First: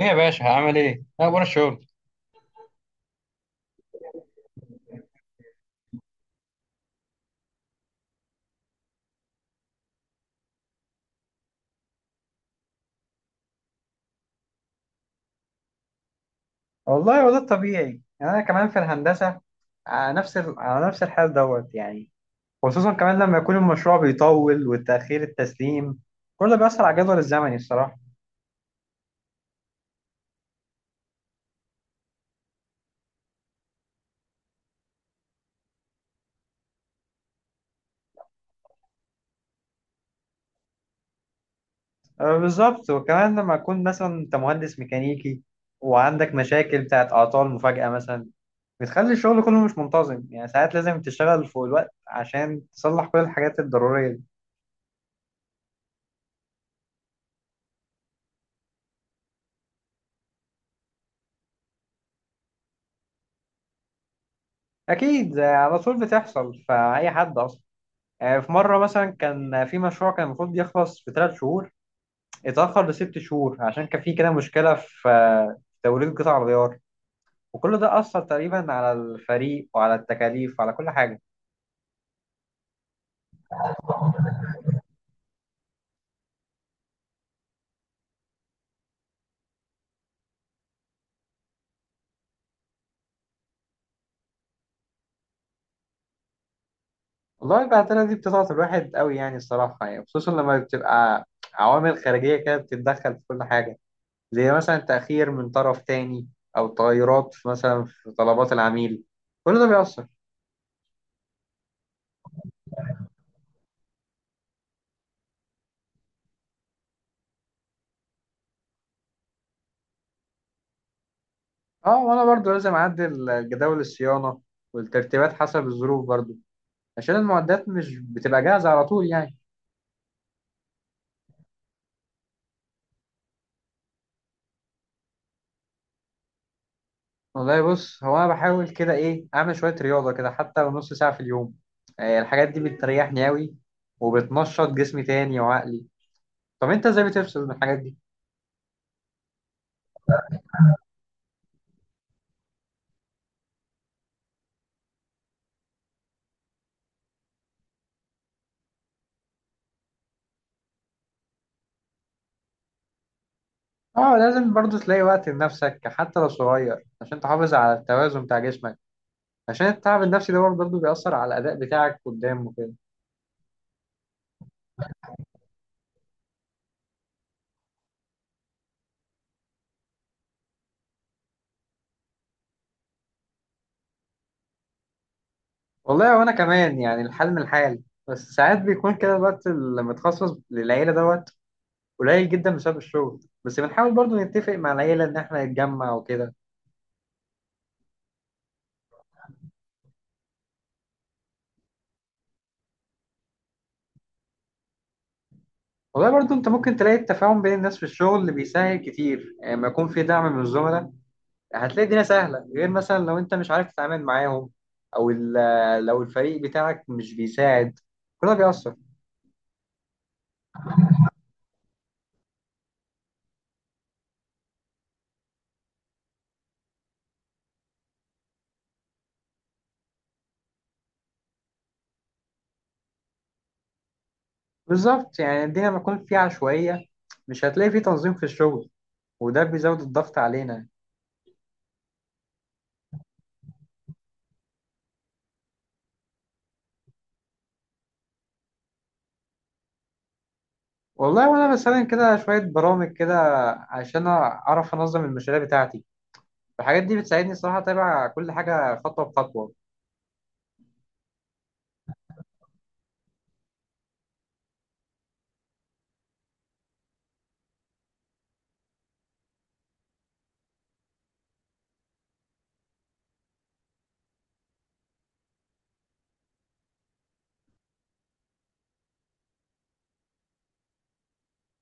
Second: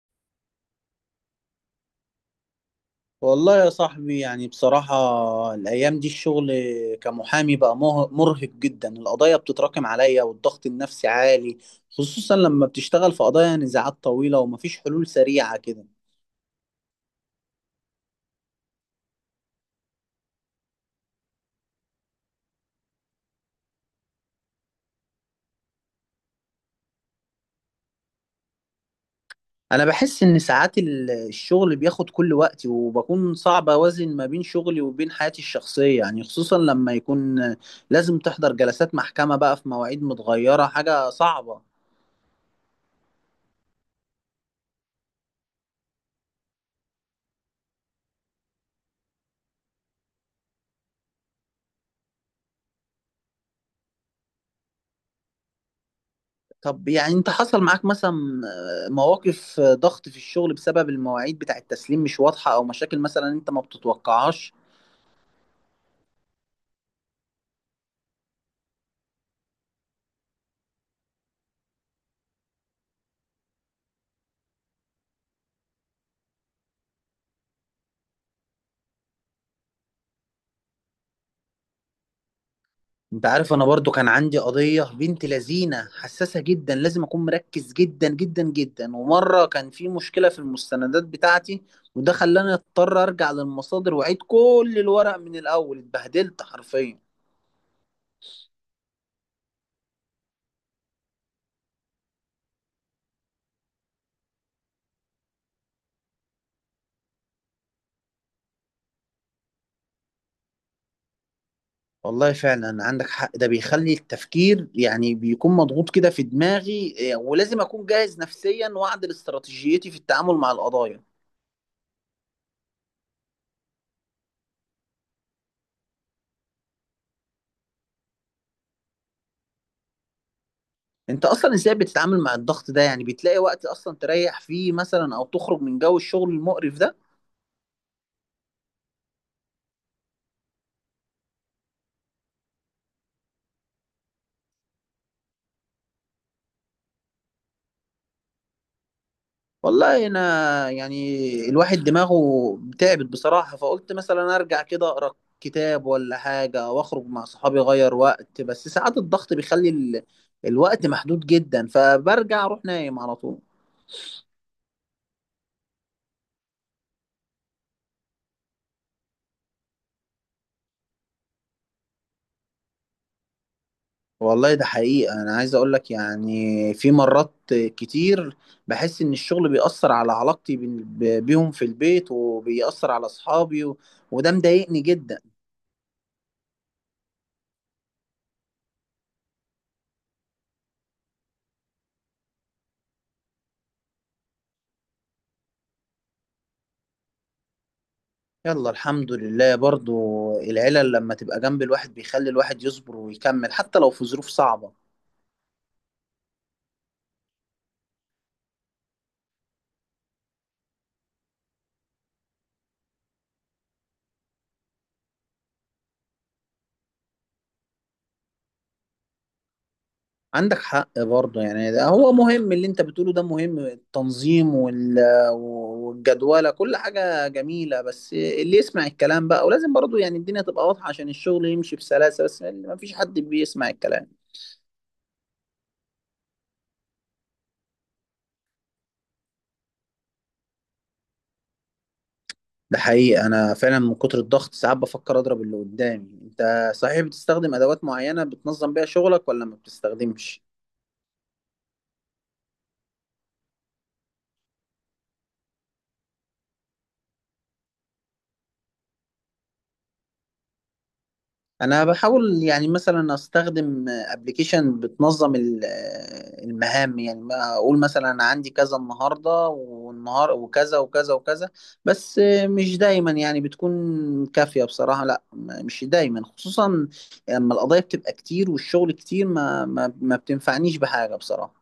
ايه يا باشا عامل ايه؟ إيه اخبار الشغل؟ والله يا صاحبي، يعني بصراحة الأيام دي الشغل كمحامي بقى مرهق جدا. القضايا بتتراكم عليا والضغط النفسي عالي، خصوصا لما بتشتغل في قضايا نزاعات طويلة ومفيش حلول سريعة كده. والله هو ده الطبيعي يعني انا كمان في الهندسه. على نفس الحال دوت يعني. خصوصا كمان لما يكون المشروع بيطول والتاخير التسليم، كل ده بيأثر على الجدول الزمني الصراحه. أنا بحس إن ساعات الشغل بياخد كل وقتي وبكون صعب أوازن ما بين شغلي وبين حياتي الشخصية، يعني خصوصا لما يكون لازم تحضر جلسات محكمة بقى في مواعيد متغيرة، حاجة صعبة. أه بالظبط، وكمان لما يكون مثلا انت مهندس ميكانيكي وعندك مشاكل بتاعت اعطال مفاجاه مثلا، بتخلي الشغل كله مش منتظم يعني. ساعات لازم تشتغل فوق الوقت عشان تصلح كل الحاجات الضروريه دي. طب يعني انت حصل معاك مثلا مواقف ضغط في الشغل بسبب المواعيد بتاع التسليم مش واضحة، او مشاكل مثلا انت ما بتتوقعهاش؟ اكيد على طول بتحصل فاي حد اصلا. في مرة مثلا كان في مشروع كان المفروض يخلص في 3 شهور، اتأخر 6 شهور عشان كان في كده مشكلة في توريد قطع الغيار. وكل ده أثر تقريبا على الفريق وعلى التكاليف وعلى كل حاجة. انت عارف انا برضو كان عندي قضية بنت لذينة حساسة جدا، لازم اكون مركز جدا جدا جدا. ومرة كان في مشكلة في المستندات بتاعتي، وده خلاني اضطر ارجع للمصادر واعيد كل الورق من الاول، اتبهدلت حرفيا. والله البهدلة دي بتضغط الواحد قوي يعني الصراحة يعني، خصوصا لما بتبقى عوامل خارجية كده بتتدخل في كل حاجة، زي مثلا تأخير من طرف تاني، أو تغيرات مثلا في طلبات العميل، كل ده بيأثر. والله فعلا عندك حق، ده بيخلي التفكير يعني بيكون مضغوط كده في دماغي. إيه، ولازم أكون جاهز نفسيا وأعدل استراتيجيتي في التعامل مع القضايا. اه، وأنا برضو لازم أعدل جداول الصيانة والترتيبات حسب الظروف برضو، عشان المعدات مش بتبقى جاهزة على طول يعني. أنت أصلا إزاي بتتعامل مع الضغط ده؟ يعني بتلاقي وقت أصلا تريح فيه مثلا، أو تخرج من جو الشغل المقرف ده؟ والله بص، هو أنا بحاول كده إيه أعمل شوية رياضة كده حتى لو نص ساعة في اليوم. الحاجات دي بتريحني أوي وبتنشط جسمي تاني وعقلي. طب أنت إزاي بتفصل من الحاجات دي؟ والله أنا يعني الواحد دماغه تعبت بصراحة، فقلت مثلا أرجع كده أقرأ كتاب ولا حاجة وأخرج مع صحابي أغير وقت، بس ساعات الضغط بيخلي الوقت محدود جدا فبرجع أروح نايم على طول. أه، لازم برضه تلاقي وقت لنفسك حتى لو صغير عشان تحافظ على التوازن بتاع جسمك، عشان التعب النفسي ده برضه بيأثر على الأداء بتاعك قدام وكده. والله ده حقيقة، أنا عايز أقولك يعني في مرات كتير بحس إن الشغل بيأثر على علاقتي بيهم في البيت، وبيأثر على أصحابي. وده مضايقني جدا. والله وأنا كمان يعني الحال من الحال، بس ساعات بيكون كده الوقت اللي متخصص للعيلة دوت قليل جدا بسبب الشغل، بس بنحاول برضو نتفق مع العيلة إن إحنا نتجمع وكده. يلا الحمد لله برضو، العيلة لما تبقى جنب الواحد بيخلي الواحد يصبر ويكمل حتى لو في ظروف صعبة. والله برضو أنت ممكن تلاقي التفاهم بين الناس في الشغل اللي بيسهل كتير، يعني لما يكون في دعم من الزملاء هتلاقي الدنيا سهلة، غير مثلا لو أنت مش عارف تتعامل معاهم، أو لو الفريق بتاعك مش بيساعد، كل ده بيأثر. عندك حق برضه، يعني ده هو مهم، اللي انت بتقوله ده مهم، التنظيم والجدولة، كل حاجة جميلة. بس اللي يسمع الكلام بقى، ولازم برضه يعني الدنيا تبقى واضحة عشان الشغل يمشي بسلاسة، بس ما فيش حد بيسمع الكلام. بالظبط، يعني الدنيا لما تكون فيها عشوائية مش هتلاقي فيه تنظيم في الشغل، وده بيزود الضغط علينا. ده حقيقي، انا فعلا من كتر الضغط ساعات بفكر اضرب اللي قدامي. انت صحيح بتستخدم ادوات معينة بتنظم بيها شغلك ولا ما بتستخدمش؟ والله وأنا بستخدم كده شوية برامج كده عشان أعرف أنظم المشاريع بتاعتي. الحاجات دي بتساعدني الصراحه اتابع كل حاجه خطوه بخطوه. انا بحاول يعني مثلا استخدم ابلكيشن بتنظم المهام، يعني ما اقول مثلا أنا عندي كذا النهارده والنهار وكذا وكذا وكذا. بس مش دايما يعني بتكون كافية بصراحة، لا مش دايما، خصوصا لما القضايا بتبقى كتير والشغل كتير ما بتنفعنيش بحاجة بصراحة.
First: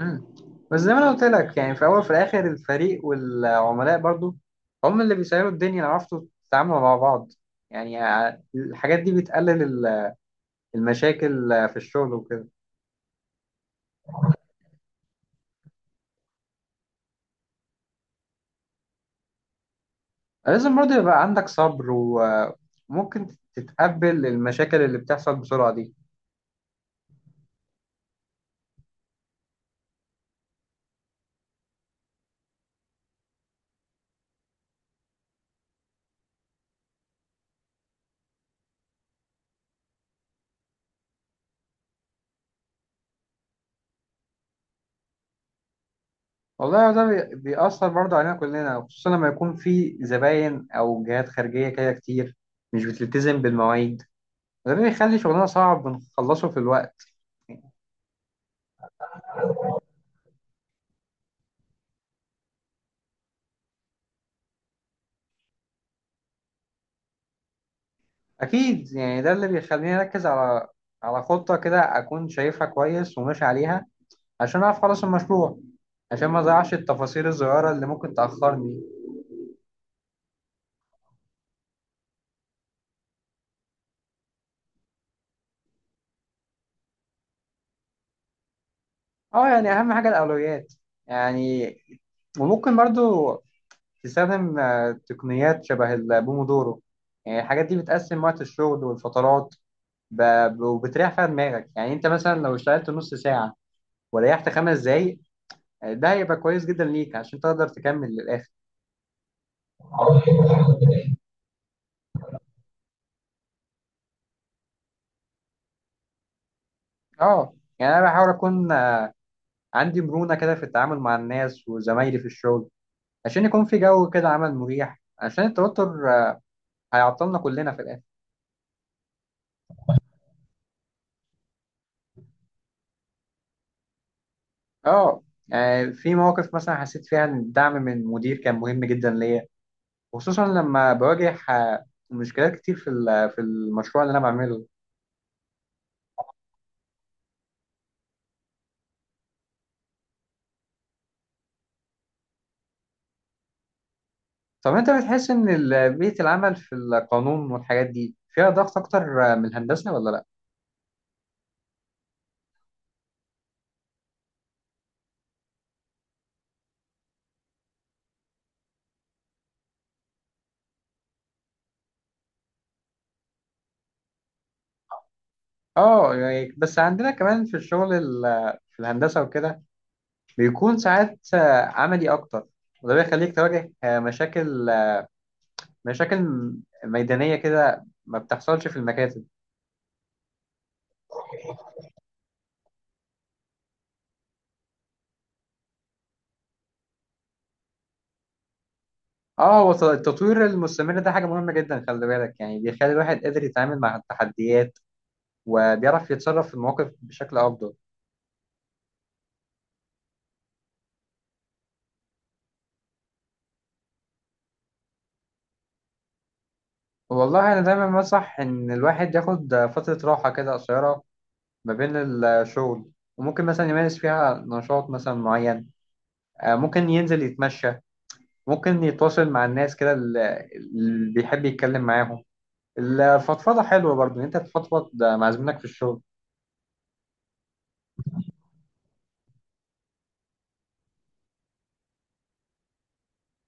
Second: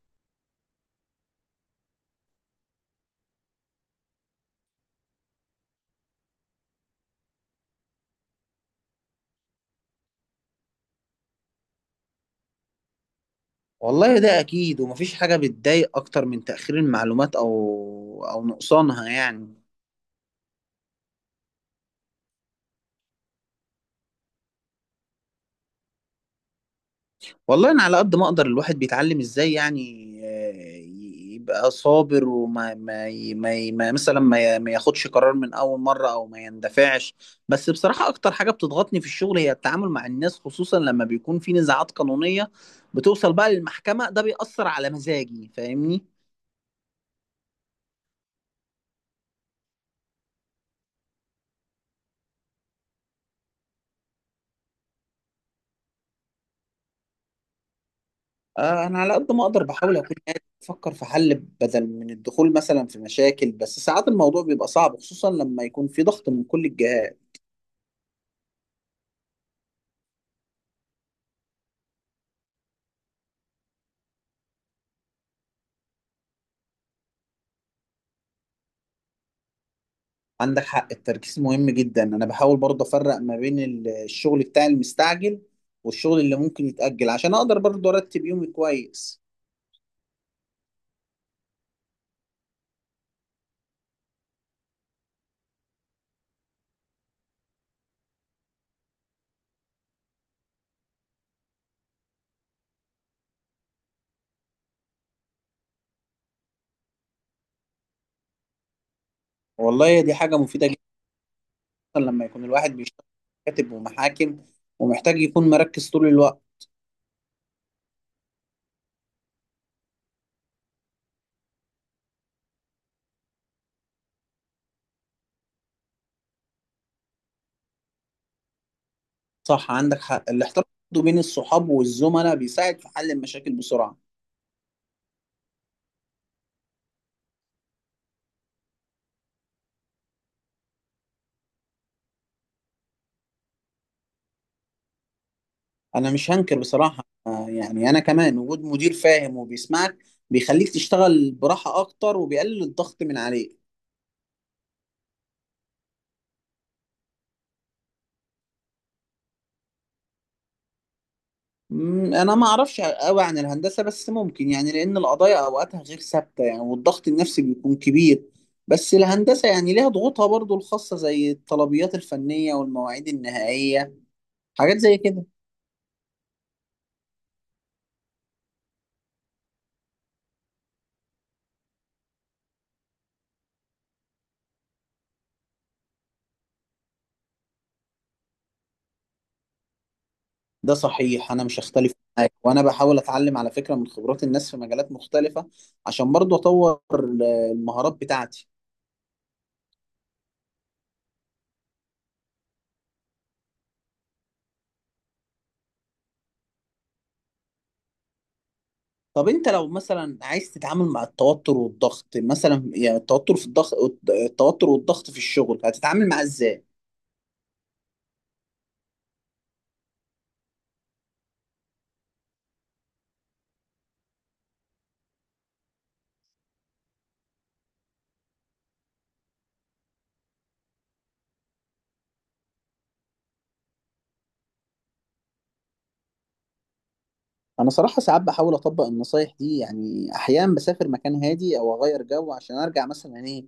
امم بس زي ما انا قلت لك يعني في الاول وفي الاخر الفريق والعملاء برضو هم اللي بيسيروا الدنيا لو عرفتوا تتعاملوا مع بعض، يعني الحاجات دي بتقلل المشاكل في الشغل وكده. والله ده أكيد، ومفيش حاجة بتضايق أكتر من تأخير المعلومات أو نقصانها يعني. لازم برضو يبقى عندك صبر وممكن تتقبل المشاكل اللي بتحصل بسرعة دي. والله انا على قد ما اقدر الواحد بيتعلم ازاي، يعني يبقى صابر، وما ما ي- ما ي- ما مثلا ما ياخدش قرار من اول مره او ما يندفعش. بس بصراحه اكتر حاجه بتضغطني في الشغل هي التعامل مع الناس، خصوصا لما بيكون في نزاعات قانونيه بتوصل بقى للمحكمه، ده بيأثر على مزاجي فاهمني. والله ده بيأثر برضو علينا كلنا، خصوصا لما يكون في زباين أو جهات خارجية كده كتير مش بتلتزم بالمواعيد، ده اللي بيخلي شغلنا صعب بنخلصه في الوقت. انا على قد ما اقدر بحاول اكون قاعد بفكر في حل بدل من الدخول مثلا في مشاكل، بس ساعات الموضوع بيبقى صعب خصوصا لما يكون في ضغط من كل الجهات. أكيد، يعني ده اللي بيخليني أركز على خطة كده أكون شايفها كويس وماشي عليها عشان أعرف أخلص المشروع، عشان ما أضيعش التفاصيل الصغيرة اللي ممكن تأخرني. عندك حق، التركيز مهم جدا. انا بحاول برضه افرق ما بين الشغل بتاع المستعجل والشغل اللي ممكن يتأجل، عشان اقدر برضه ارتب يومي كويس. أه، يعني أهم حاجة الأولويات يعني، وممكن برضو تستخدم تقنيات شبه البومودورو، يعني الحاجات دي بتقسم وقت الشغل والفترات، وبتريح فيها دماغك. يعني أنت مثلا لو اشتغلت نص ساعة وريحت 5 دقايق، ده هيبقى كويس جدا ليك عشان تقدر تكمل للآخر. والله دي حاجة مفيدة جدا لما يكون الواحد بيشتغل كاتب ومحاكم ومحتاج يكون مركز طول الوقت. اه، يعني أنا بحاول أكون عندي مرونة كده في التعامل مع الناس وزمايلي في الشغل، عشان يكون في جو كده عمل مريح، عشان التوتر هيعطلنا كلنا في الآخر. صح، عندك حق، الاحتراف برضه بين الصحاب والزملاء بيساعد في حل المشاكل بسرعة. اه. في مواقف مثلا حسيت فيها ان الدعم من المدير كان مهم جدا ليا، خصوصا لما بواجه مشكلات كتير في المشروع اللي انا بعمله. انا مش هنكر بصراحة، يعني انا كمان وجود مدير فاهم وبيسمعك بيخليك تشتغل براحة اكتر وبيقلل الضغط من عليك. طب انت بتحس ان بيئة العمل في القانون والحاجات دي فيها ضغط اكتر من الهندسة ولا لا؟ انا ما اعرفش قوي عن الهندسه، بس ممكن يعني لان القضايا اوقاتها غير ثابته يعني، والضغط النفسي بيكون كبير. بس الهندسه يعني ليها ضغوطها برضو الخاصه، زي الطلبيات الفنيه والمواعيد النهائيه، حاجات زي كده. اه، يعني بس عندنا كمان في الشغل في الهندسة وكده بيكون ساعات عملي أكتر، وده بيخليك تواجه مشاكل ميدانية كده ما بتحصلش في المكاتب. ده صحيح انا مش هختلف معاك، وانا بحاول اتعلم على فكره من خبرات الناس في مجالات مختلفه عشان برضو اطور المهارات بتاعتي. اه، هو التطوير المستمر ده حاجة مهمة جدا خلي بالك، يعني بيخلي الواحد قادر يتعامل مع التحديات وبيعرف يتصرف في المواقف بشكل أفضل. طب انت لو مثلا عايز تتعامل مع التوتر والضغط، مثلا يعني التوتر في الضغط، التوتر والضغط في الشغل، هتتعامل معاه ازاي؟ والله أنا دايما بنصح إن الواحد ياخد فترة راحة كده قصيرة ما بين الشغل، وممكن مثلا يمارس فيها نشاط مثلا معين. ممكن ينزل يتمشى، ممكن يتواصل مع الناس كده اللي بيحب يتكلم معاهم. الفضفضة حلوة برضو إن انت تفضفض مع زميلك في الشغل. انا صراحه ساعات بحاول اطبق النصايح دي، يعني احيانا بسافر مكان هادي او اغير جو عشان ارجع مثلا ايه،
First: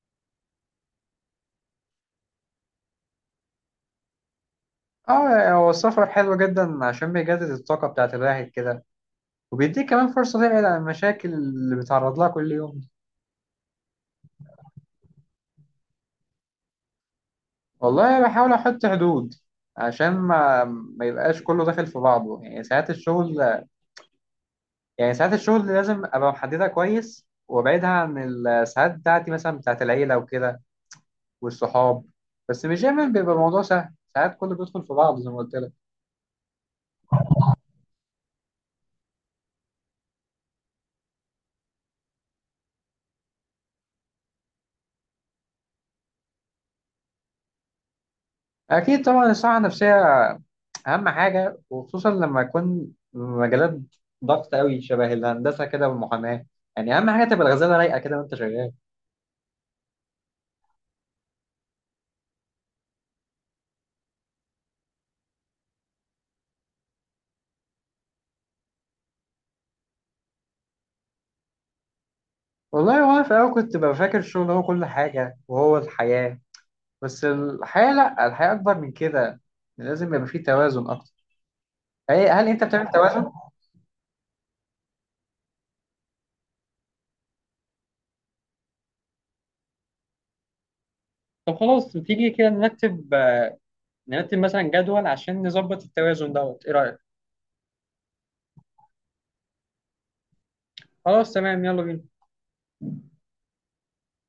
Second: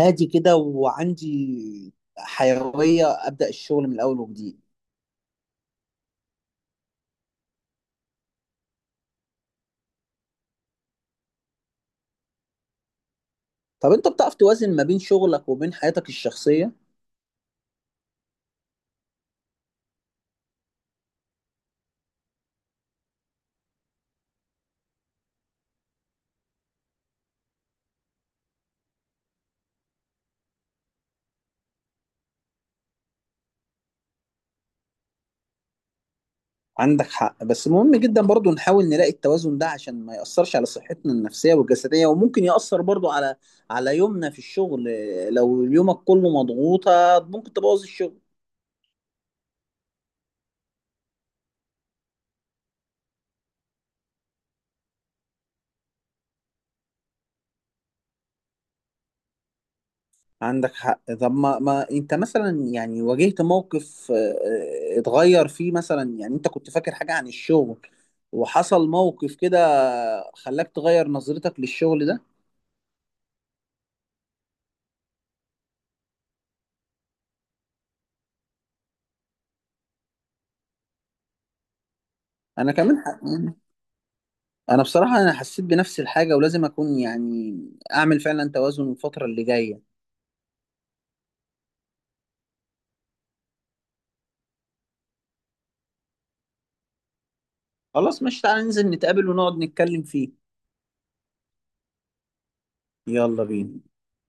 هادي كده وعندي حيويه ابدا الشغل من الاول وجديد. اه، هو السفر حلو جدا عشان بيجدد الطاقة بتاعت الواحد كده وبيديك كمان فرصة تبعد عن المشاكل اللي بيتعرض لها كل يوم. طب انت بتعرف توازن ما بين شغلك وبين حياتك الشخصيه؟ والله بحاول أحط حدود عشان ما يبقاش كله داخل في بعضه. يعني ساعات الشغل لازم أبقى محددها كويس وأبعدها عن الساعات بتاعتي مثلا بتاعت العيلة وكده والصحاب، بس مش دايما بيبقى الموضوع سهل ساعات كله بيدخل في بعض زي ما قلت لك. عندك حق، بس مهم جدا برضو نحاول نلاقي التوازن ده عشان ما يأثرش على صحتنا النفسيه والجسديه، وممكن يأثر برضو على يومنا في الشغل. لو يومك كله مضغوطه ممكن تبوظ الشغل. اكيد طبعا، الصحه النفسيه اهم حاجه، وخصوصا لما يكون مجالات ضغط قوي شبه الهندسه كده والمحاماه، يعني اهم حاجه تبقى الغزاله رايقه كده وانت شغال. عندك حق. طب ما انت مثلا يعني واجهت موقف، اتغير فيه مثلا، يعني انت كنت فاكر حاجة عن الشغل وحصل موقف كده خلاك تغير نظرتك للشغل ده؟ والله وانا في الاول كنت ببقى فاكر الشغل هو كل حاجه وهو الحياه، بس الحياه لا، الحياه اكبر من كده، لازم يبقى فيه توازن اكتر. هل انت انا بتعمل كمان توازن؟ يعني انا بصراحة انا حسيت بنفس الحاجة، ولازم اكون يعني اعمل فعلا توازن الفترة اللي جاية. طب خلاص تيجي كده نرتب مثلا جدول عشان نظبط التوازن دوت، ايه رأيك؟ خلاص، مش تعالى ننزل نتقابل ونقعد نتكلم فيه. خلاص تمام يلا بينا. يلا بينا.